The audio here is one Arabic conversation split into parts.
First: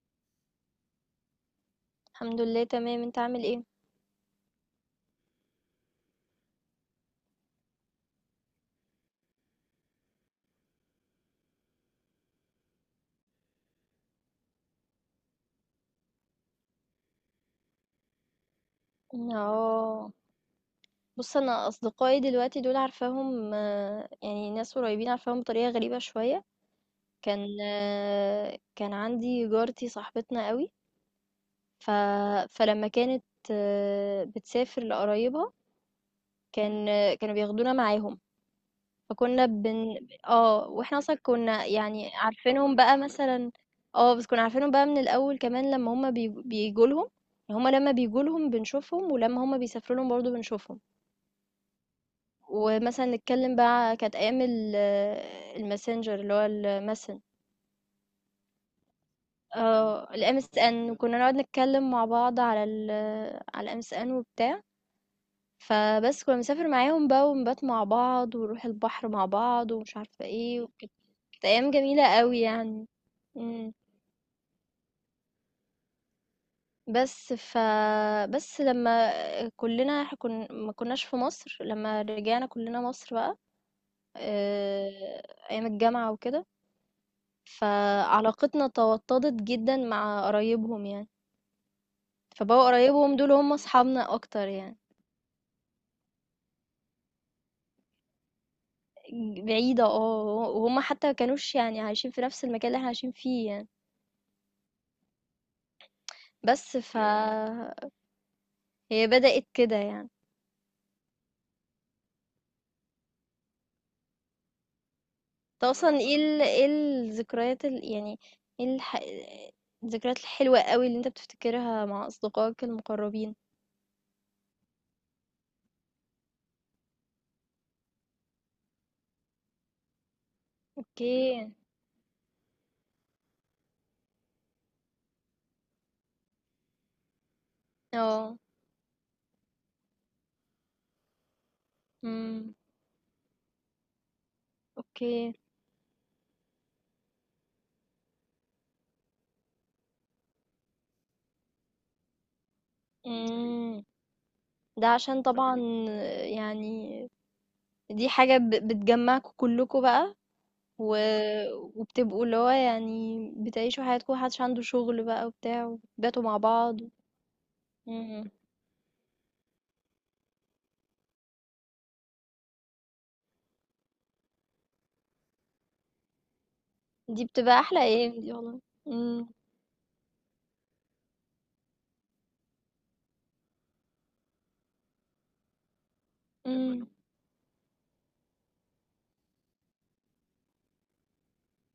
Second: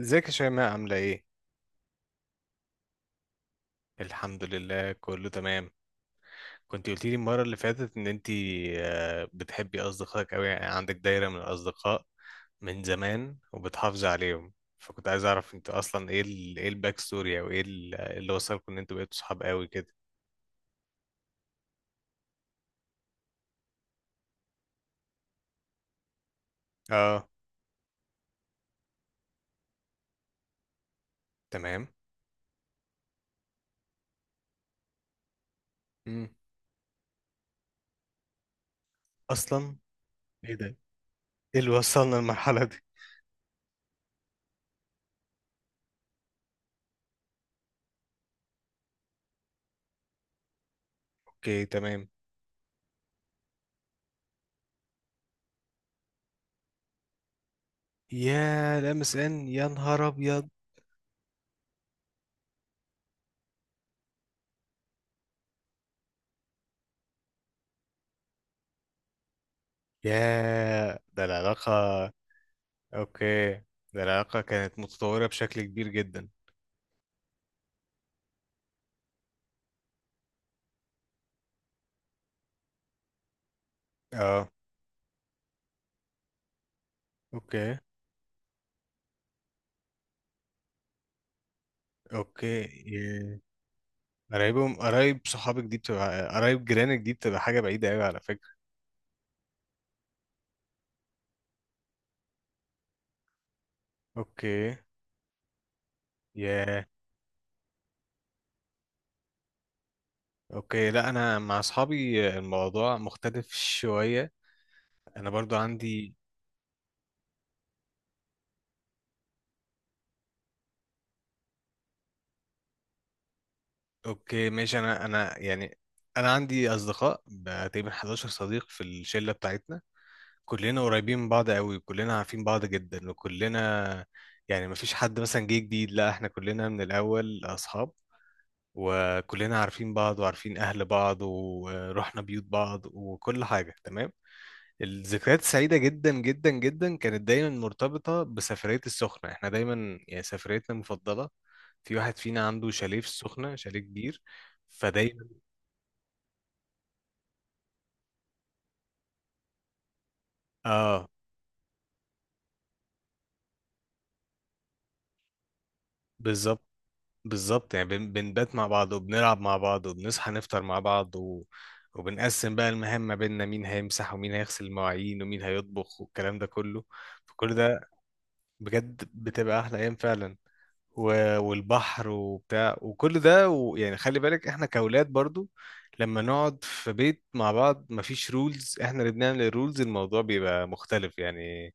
ازيك يا شيماء عاملة ايه؟ الحمد لله تمام، انت عامل ايه؟ الحمد لله كله تمام. كنت قلتي لي المرة اللي فاتت ان انتي، بتحبي اصدقائك اوي، يعني عندك دايرة من الاصدقاء من زمان وبتحافظي عليهم. فكنت عايز اعرف انت اصلا ايه الباك ستوري، او اللي وصلكم ان انتوا بقيتوا صحاب قوي كده. اه، بص، انا اصدقائي دلوقتي دول عارفاهم، يعني ناس قريبين عارفاهم بطريقه غريبه شويه. اه. كان عندي جارتي صاحبتنا قوي. تمام. ف... فلما كانت بتسافر لقرايبها، مم. كانوا بياخدونا معاهم. فكنا اصلا بن ايه ده؟ اه واحنا اصلا ايه كنا اللي يعني وصلنا للمرحلة دي؟ عارفينهم بقى مثلا. اه، بس كنا عارفينهم بقى من الاول كمان لما هما بيجوا لهم. هما لما بيجوا لهم بنشوفهم، ولما هما بيسافروا لهم برضه بنشوفهم. اوكي تمام. ومثلًا نتكلّم بقى. كانت أيام الMessenger، اللي هو يا لمس ان، يا نهار ابيض. الMSN، وكنّا نقعد نتكلّم مع بعض على الMSN وبتاع. فبس كنّا بنسافر معاهم بقى ونبات مع بعض ونروح البحر مع بعض ومش عارفة إيه وكده. يا ده كانت أيام العلاقة. جميلة أوي يعني. اوكي. إمم. ده العلاقة كانت متطورة بشكل كبير جدا. بس ف بس لمّا كُلّنا إح كن ما كناش في مصر، لمّا رجعنا كُلّنا مصر بقى. اه. آآ، أيام الجامعة وكده. اوكي. فعلاقتنا توطّدت جدًا مع قرايبهم يعني. اوكي فبقوا قرايبهم دول ياه. هم أصحابنا أكتر قرايبهم، يعني. قرايب صحابك دي بتبقى، قرايب جيرانك دي بتبقى حاجة بعيدة قوي على فكرة. بعيدة آه، و وهُم حتى ما كانوش يعني عايشين في نفس المكان اللي إحنا عايشين فيه يعني. اوكي. بس ياه! ياه. فهي بدأت كده يعني. اوكي، لا انا مع اصحابي الموضوع مختلف شوية. انا برضو أنت أصلًا عندي. إيه ال إيه الذكريات ال يعني إيه الح الذكريات الحلوة أوي اللي أنت بتفتكرها مع أصدقائك المقربين؟ اوكي ماشي. انا يعني، انا عندي اصدقاء بقى تقريبا 11 صديق في الشلة بتاعتنا. كلنا قريبين من أوكي. بعض قوي، كلنا عارفين بعض جدا، وكلنا يعني مفيش حد مثلا جه جديد، لا احنا كلنا من الأول أصحاب، آه. وكلنا عارفين بعض وعارفين أهل بعض ورحنا بيوت إمم. بعض وكل حاجة تمام. أوكي. الذكريات السعيدة جدا جدا جدا كانت دايما مرتبطة بسفرية السخنة، احنا دايما يعني سفريتنا المفضلة. في واحد فينا عنده شاليه في السخنة، شاليه إمم. كبير. ده عشان تمام. فدايما. طبعًا يعني دي حاجة بتجمعكوا كلكوا بقى. و... اه، وبتبقوا اللي هو يعني بتعيشوا حياتكم، محدش عنده شغل بقى وبتاع، وبتباتوا مع بالظبط. بعض. بالظبط يعني مم. بنبات مع بعض وبنلعب مع بعض وبنصحى نفطر مع بعض وبنقسم بقى المهام ما بيننا، مين هيمسح ومين هيغسل المواعين ومين هيطبخ والكلام ده كله. دي فكل بتبقى أحلى ده أيام دي والله. بجد مم. بتبقى أحلى أيام فعلا. والبحر وبتاع وكل ده، ويعني خلي بالك احنا كأولاد برضو، لما نقعد مم. في بيت مع بعض مفيش رولز، احنا اللي بنعمل الرولز، الموضوع بيبقى مختلف يعني.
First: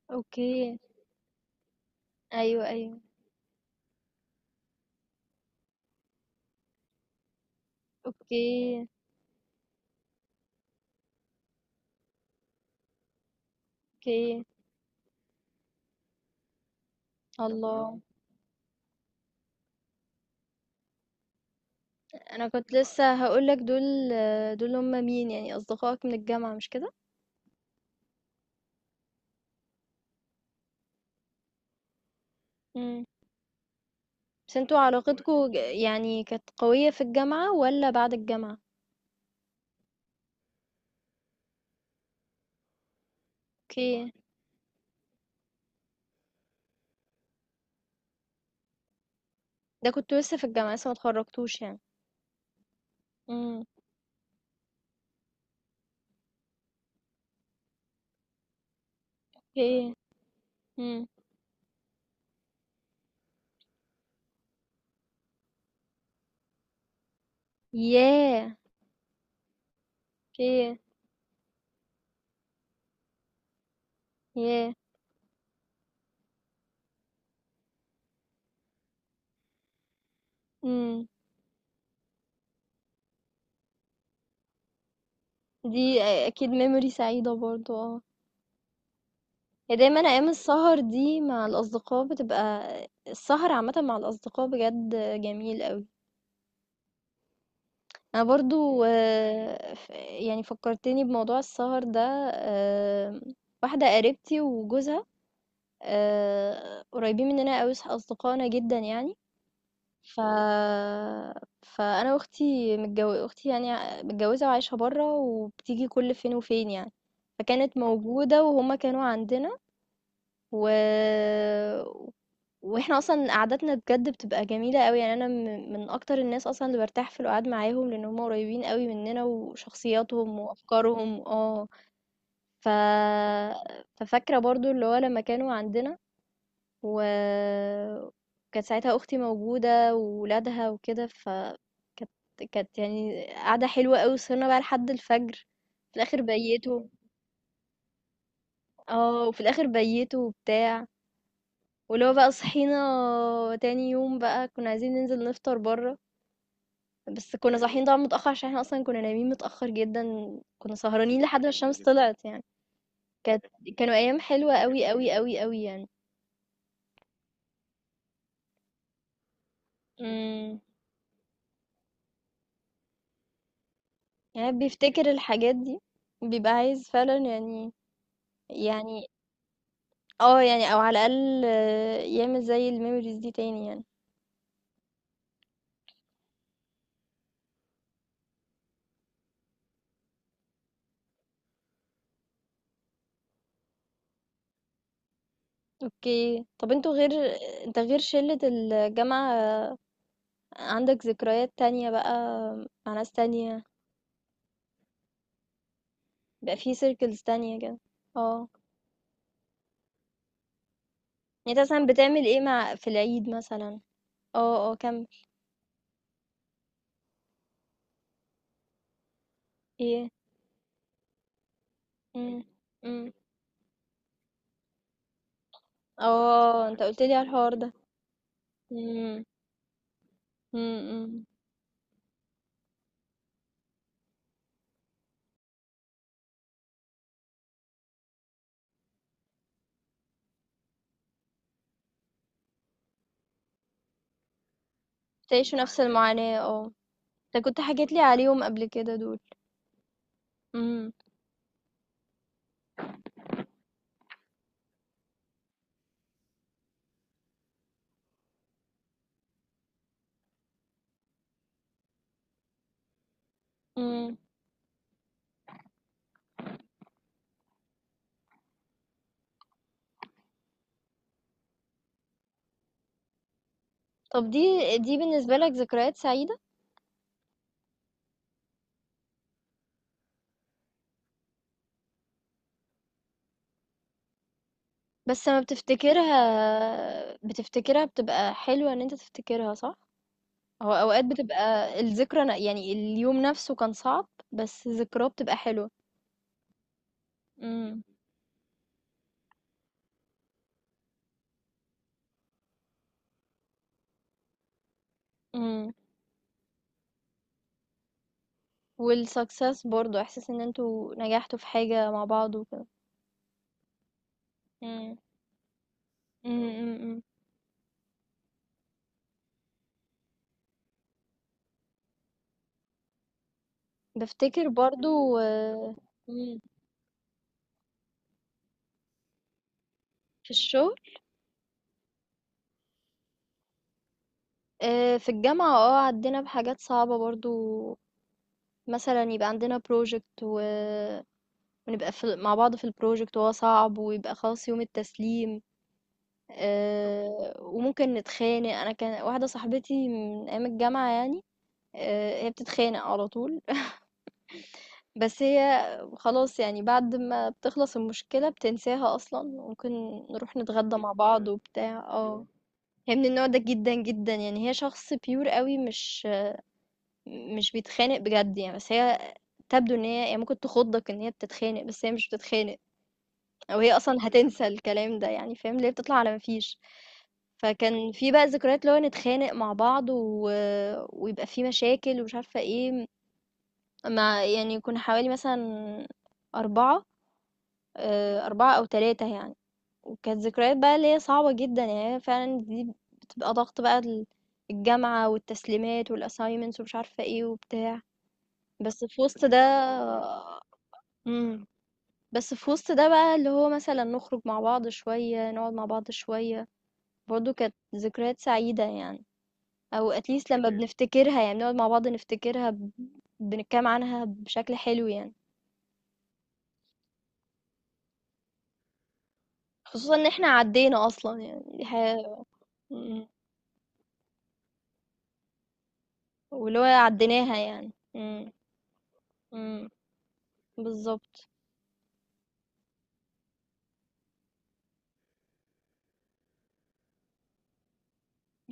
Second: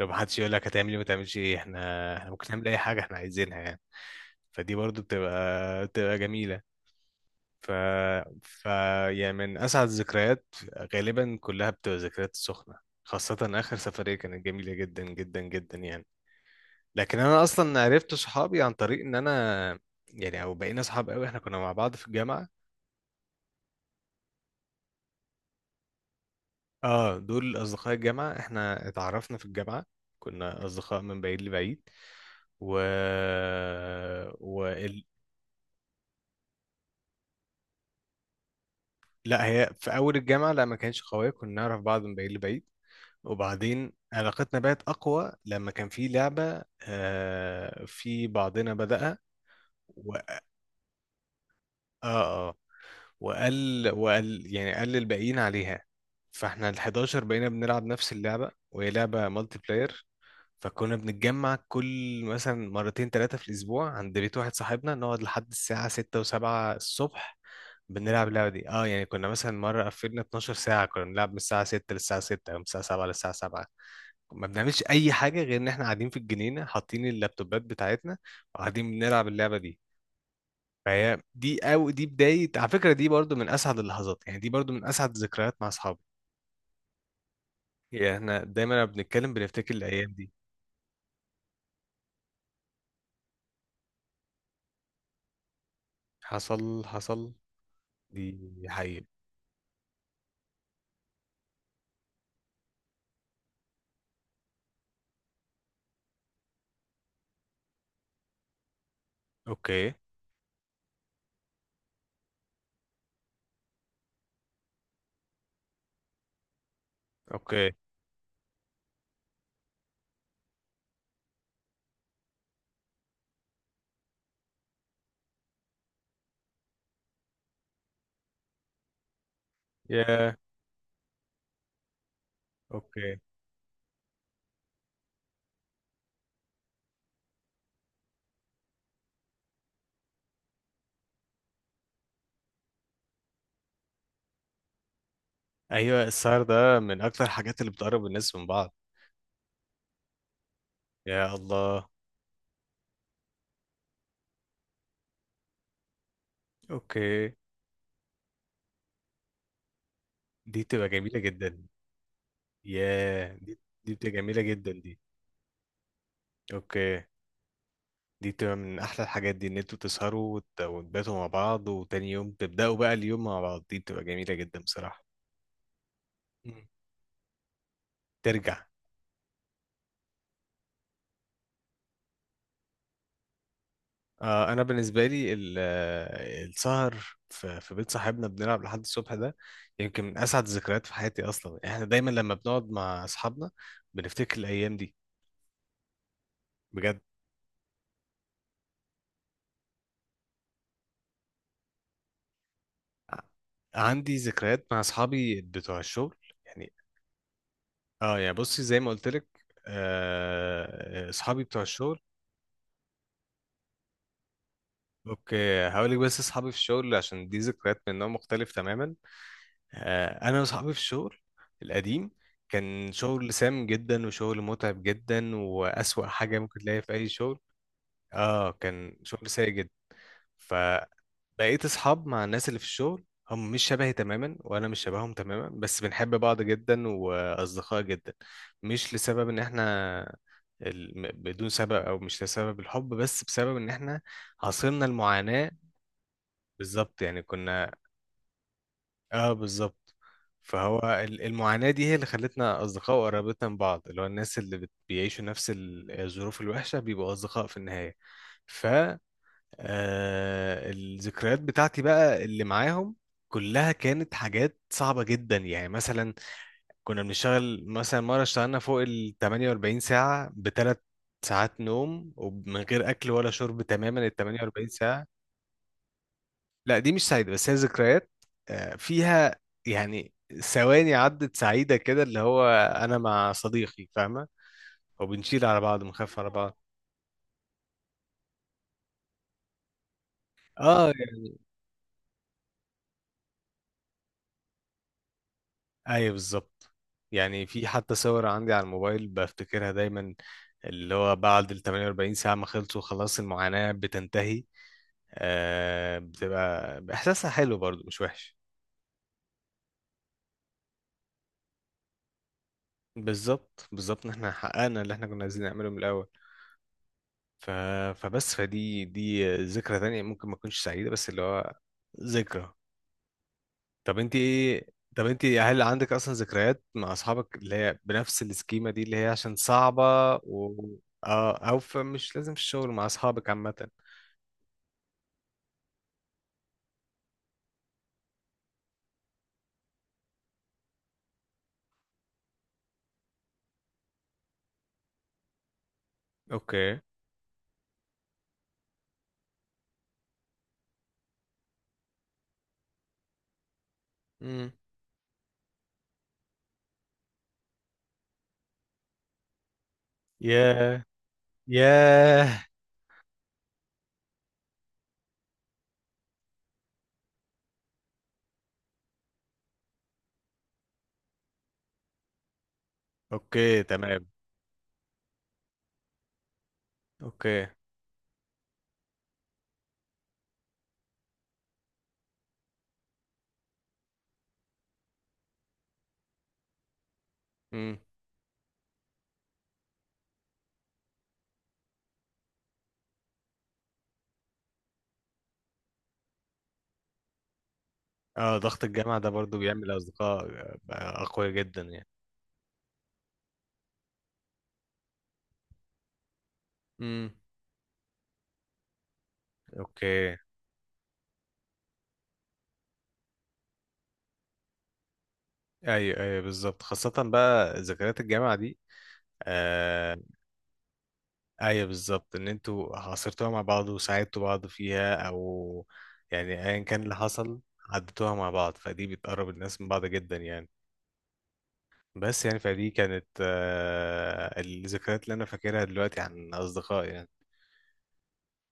لو محدش يقول لك أوكي. هتعمل ايه ما تعملش ايه، احنا ممكن أيوه نعمل اي أيوه. حاجة احنا عايزينها يعني. فدي برضو بتبقى جميلة. ف... ف أوكي. يعني من أسعد الذكريات غالبا كلها بتبقى ذكريات السخنة. خاصة آخر سفرية أوكي. كانت جميلة جدا جدا جدا يعني. لكن أنا أصلا الله. عرفت صحابي عن طريق إن أنا يعني، أو بقينا صحاب قوي، إحنا كنا مع بعض في الجامعة. أنا كنت لسه هقولك، دول دول هما مين يعني؟ أصدقائك من الجامعة مش كده؟ آه، دول أصدقاء الجامعة، إحنا اتعرفنا في الجامعة. كنا أصدقاء من بعيد لبعيد. و... مم. بس و... انتوا علاقتكوا يعني كانت قوية في الجامعة ولا بعد الجامعة؟ لا هي في أول الجامعة لا ما كانش قوية، كنا نعرف بعض من بعيد لبعيد، وبعدين أوكي. علاقتنا بقت أقوى لما كان في لعبة. آه، في بعضنا بدأها. ده و... كنت لسه في الجامعة، لسه ما اتخرجتوش يعني. آه. آه. إمم. وقال يعني، قال للباقيين عليها. فاحنا ال 11 بقينا بنلعب نفس اللعبة، وهي لعبة مالتي أوكي. بلاير. فكنا إمم. بنتجمع كل، مثلا، مرتين ثلاثة في الأسبوع عند بيت واحد صاحبنا، نقعد لحد الساعة 6 و7 الصبح بنلعب اللعبة ياه! دي. اه يعني كنا مثلا مرة قفلنا 12 أوكي. ساعة، كنا بنلعب من الساعة 6 للساعة 6 أو من الساعة 7 للساعة 7، ما ياه! بنعملش اي حاجه غير ان احنا قاعدين في الجنينه، حاطين اللابتوبات بتاعتنا وقاعدين بنلعب اللعبه دي. إمم. فهي دي او دي بدايه على فكره، دي برضو من اسعد اللحظات يعني، دي برضو من اسعد الذكريات مع اصحابي. دي أكيد memory سعيدة برضه آه. يعني احنا دايما لما بنتكلم بنفتكر هي دايمًا الايام أيام دي. السهر دي مع الأصدقاء بتبقى، السهر عامةً مع الأصدقاء بجد جميل أوي. حصل حصل، أنا دي برضه. حقيقة. ف يعني فكّرتني بموضوع السهر ده. آمم، واحدة قريبتي وجوزها قريبين مننا أوي، أصدقائنا جدًا يعني. اوكي ف فأنا وأختي، أختي يعني متجوزة وعايشة برّه، وبتيجي كل فين وفين يعني. اوكي. فكانت موجودة وهُم كانوا عندنا. و وإحنا أصلًا قعدتنا بجد بتبقى جميلة أوي، يعني أنا من أكتر الناس أصلًا اللي بارتاح في القعاد معاهم، لإن هُم قريبين أوي مننا يا. وشخصياتهم وأفكارهم آه. ف اوكي. ففاكرة برضه اللي هو لمّا كانوا عندنا، وكانت ساعتها أختي موجودة وولادها وكده. فكانت يعني قعدة حلوة أوي، وسهرنا بقى لحد الفجر. في ايوه، الآخر السهر ده بيتوا. من اكتر الحاجات اللي بتقرب الناس من بعض. اه وفي الآخر بيتوا وبتاع. يا الله. ولو بقى صحينا تاني يوم بقى، كنا عايزين ننزل نفطر برا، اوكي. بس كنا صاحيين طبعا متأخر، عشان احنا أصلا كنا نايمين متأخر جدا. دي كنا بتبقى جميله سهرانين لحد ما جدا. الشمس طلعت يعني. يا كانت دي، دي كانوا بتبقى أيام جميله حلوة جدا أوي دي. أوي أوي أوي يعني. اوكي. دي بتبقى من احلى الحاجات دي، ان انتوا تسهروا امم. وتباتوا مع بعض، وتاني يوم تبداوا بقى اليوم مع بعض. دي بتبقى جميله يعني جدا بصراحه. بيفتكر الحاجات دي، بيبقى مم. عايز فعلا يعني. ترجع. يعني اه يعني او على الاقل آه، يعمل زي الميموريز دي تاني يعني. آه، انا بالنسبه لي السهر في بيت صاحبنا بنلعب لحد الصبح ده، يمكن من اسعد الذكريات في حياتي اصلا. احنا دايما لما بنقعد مع اصحابنا بنفتكر الايام دي اوكي. طب انتوا بجد. غير انت غير شلة الجامعة آه، عندك ذكريات تانية بقى مع ناس ع- تانية، عندي ذكريات مع اصحابي بتوع الشغل بقى يعني. في سيركلز تانية كده؟ اه يعني، اه. بصي زي ما قلت لك، اصحابي يعني انت بتوع مثلا الشغل. بتعمل ايه مع، في العيد مثلا؟ اه اه كمل. اوكي هقول لك. بس اصحابي في الشغل عشان دي ذكريات من نوع مختلف تماما. ايه. انا واصحابي في الشغل القديم، امم. كان امم. شغل سام جدا وشغل متعب جدا، واسوأ حاجة ممكن اه تلاقيها انت في قلت اي لي على شغل. الحوار ده. اه، كان امم. شغل سيء جدا. فبقيت امم. اصحاب مع الناس اللي في الشغل. هم مش شبهي تماما وانا مش شبههم تماما، بس بنحب بعض جدا واصدقاء جدا. مش لسبب ان احنا، بدون سبب، او مش لسبب الحب، بس بسبب ان احنا عاصرنا المعاناة. تعيشوا نفس المعاناة اه. بالظبط يعني انت كنت كنا، حكيت لي عليهم قبل كده دول. اه بالظبط. فهو المعاناة دي هي اللي خلتنا أصدقاء وقربتنا من بعض، اللي هو الناس اللي بيعيشوا نفس الظروف الوحشة بيبقوا أصدقاء في النهاية. ف آه، الذكريات بتاعتي بقى اللي معاهم كلها كانت امم. حاجات صعبة جدا، يعني مثلا كنا بنشتغل، مثلا مرة اشتغلنا فوق ال 48 ساعة بثلاث ساعات نوم ومن غير أكل ولا شرب تماما ال طب 48. دي بالنسبة لك ذكريات سعيدة؟ لا دي مش سعيدة بس هي ذكريات فيها يعني ثواني عدت سعيدة كده، اللي هو أنا مع صديقي فاهمة، بس لما وبنشيل على بعض، بنخاف على بعض. بتفتكرها، بتفتكرها بتبقى حلوة ان انت تفتكرها صح. هو اه اوقات يعني. بتبقى الذكرى يعني اليوم نفسه كان صعب بس ذكراه بتبقى حلوة. أيوة بالظبط. يعني في امم. حتى صور عندي على الموبايل بفتكرها دايما، اللي هو بعد ال 48 ساعة ما خلصوا خلاص المعاناة بتنتهي، امم. آه بتبقى إحساسها حلو برضو مش وحش. والسكسس برضو، احساس ان انتوا نجحتوا في حاجة مع بعض وكده. بالظبط بالظبط، إن إحنا حققنا اللي امم. إحنا كنا عايزين نعمله من الأول. امم امم، امم. ف... فبس دي ذكرى تانية ممكن ما تكونش سعيدة، بس اللي هو ذكرى. طب انت بفتكر ايه، طب برضو انت هل آه. عندك اصلا مم. ذكريات مع اصحابك اللي هي بنفس السكيمة دي اللي هي عشان صعبة؟ في و... الشغل؟ اه، او فمش لازم في الشغل، مع اصحابك عامة. آه، في الجامعة اه عدينا بحاجات صعبة برضو. مثلا يبقى عندنا بروجكت، ونبقى في مع بعض في البروجكت وهو صعب، ويبقى خلاص يوم التسليم اوكي. آه، وممكن نتخانق. انا كان واحده صاحبتي من ايام الجامعه يعني آه، هي بتتخانق على طول. امم. بس هي خلاص يعني بعد ما بتخلص المشكله بتنساها اصلا. ممكن نروح نتغدى ياه مع بعض وبتاع اه. ياه. هي من النوع ده جدا جدا يعني. هي شخص بيور قوي، مش بيتخانق بجد يعني. بس هي تبدو ان هي يعني ممكن تخضك ان هي بتتخانق، بس هي مش بتتخانق. اوكي وهي أصلًا تمام. هتنسى الكلام ده يعني، فاهم، اللي هي بتطلع على ما فيش. اوكي. فكان في بقى ذكريات اللي هو نتخانق مع بعض، ويبقى في مشاكل ومش عارفة إيه، مع، يعني كنا حوالي مثلًا 4، امم. 4 أو 3 يعني. وكانت ذكريات بقى اللي هي صعبة جدًا، يعني هي فعلًا دي بتبقى ضغط بقى، الجامعة والتسليمات والassignments ومش عارفة إيه وبتاع. اه، ضغط بس الجامعة في ده وسط ده برضو بيعمل اصدقاء اقوياء إمم، جدا يعني. بس في وسط ده بقى اللي هو مثلًا نخرج مع بعض شوية، نقعد مع بعض شوية. امم. برضه كانت ذكريات سعيدة يعني. أو اوكي. اتليست لما بنفتكرها، يعني بنقعد مع بعض نفتكرها بنتكلم عنها بشكل حلو يعني. ايوه ايوه بالظبط، خاصة بقى ذكريات الجامعة دي. خصوصا آه. ان احنا عدينا اصلا، يعني ايوه دي بالظبط، حاجة. ان انتوا مم. عاصرتوها مع بعض وساعدتوا بعض فيها، او يعني ايا واللي هو كان اللي عديناها حصل يعني. عدتوها مع مم. بعض، فدي بتقرب الناس من مم. بعض جدا يعني. بالظبط. بس يعني فدي كانت الذكريات اللي انا فاكرها دلوقتي عن اصدقائي يعني.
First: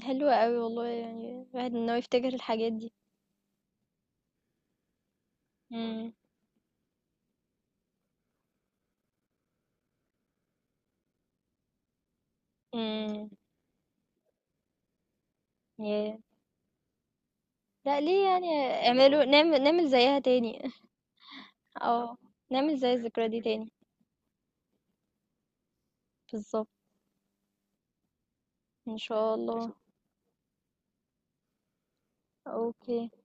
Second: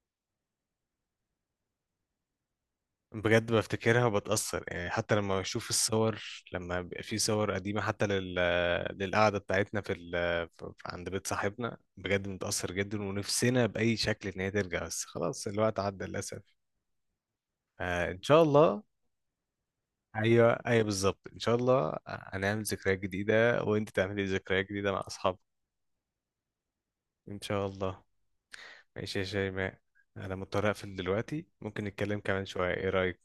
حلوة قوي والله، يعني الواحد ان هو يفتكر الحاجات دي. بجد بفتكرها وبتأثر يعني، حتى لما بشوف مم. الصور، لما بيبقى في صور قديمة، حتى للقعدة بتاعتنا عند بيت صاحبنا، بجد متأثر جدا، مم. ونفسنا بأي شكل إن هي ترجع بس خلاص الوقت عدى ياه. للأسف. لا آه، ان ليه شاء يعني؟ الله. اعملوا نعمل نعمل زيها ايوه تاني. ايوه بالظبط، ان شاء الله اه هنعمل نعمل زي ذكريات الذكرى دي جديده، تاني. وانت تعملي ذكريات جديده مع اصحابك. بالظبط. ان شاء الله. ان ماشي يا شاء الله. شيماء، انا مضطر اقفل دلوقتي، ممكن نتكلم كمان شويه، ايه اوكي رايك؟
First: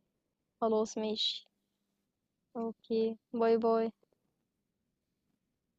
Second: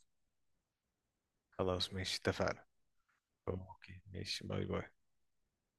خلاص ماشي. خلاص ماشي اتفقنا. أوكي، باي باي. اوكي ماشي باي باي.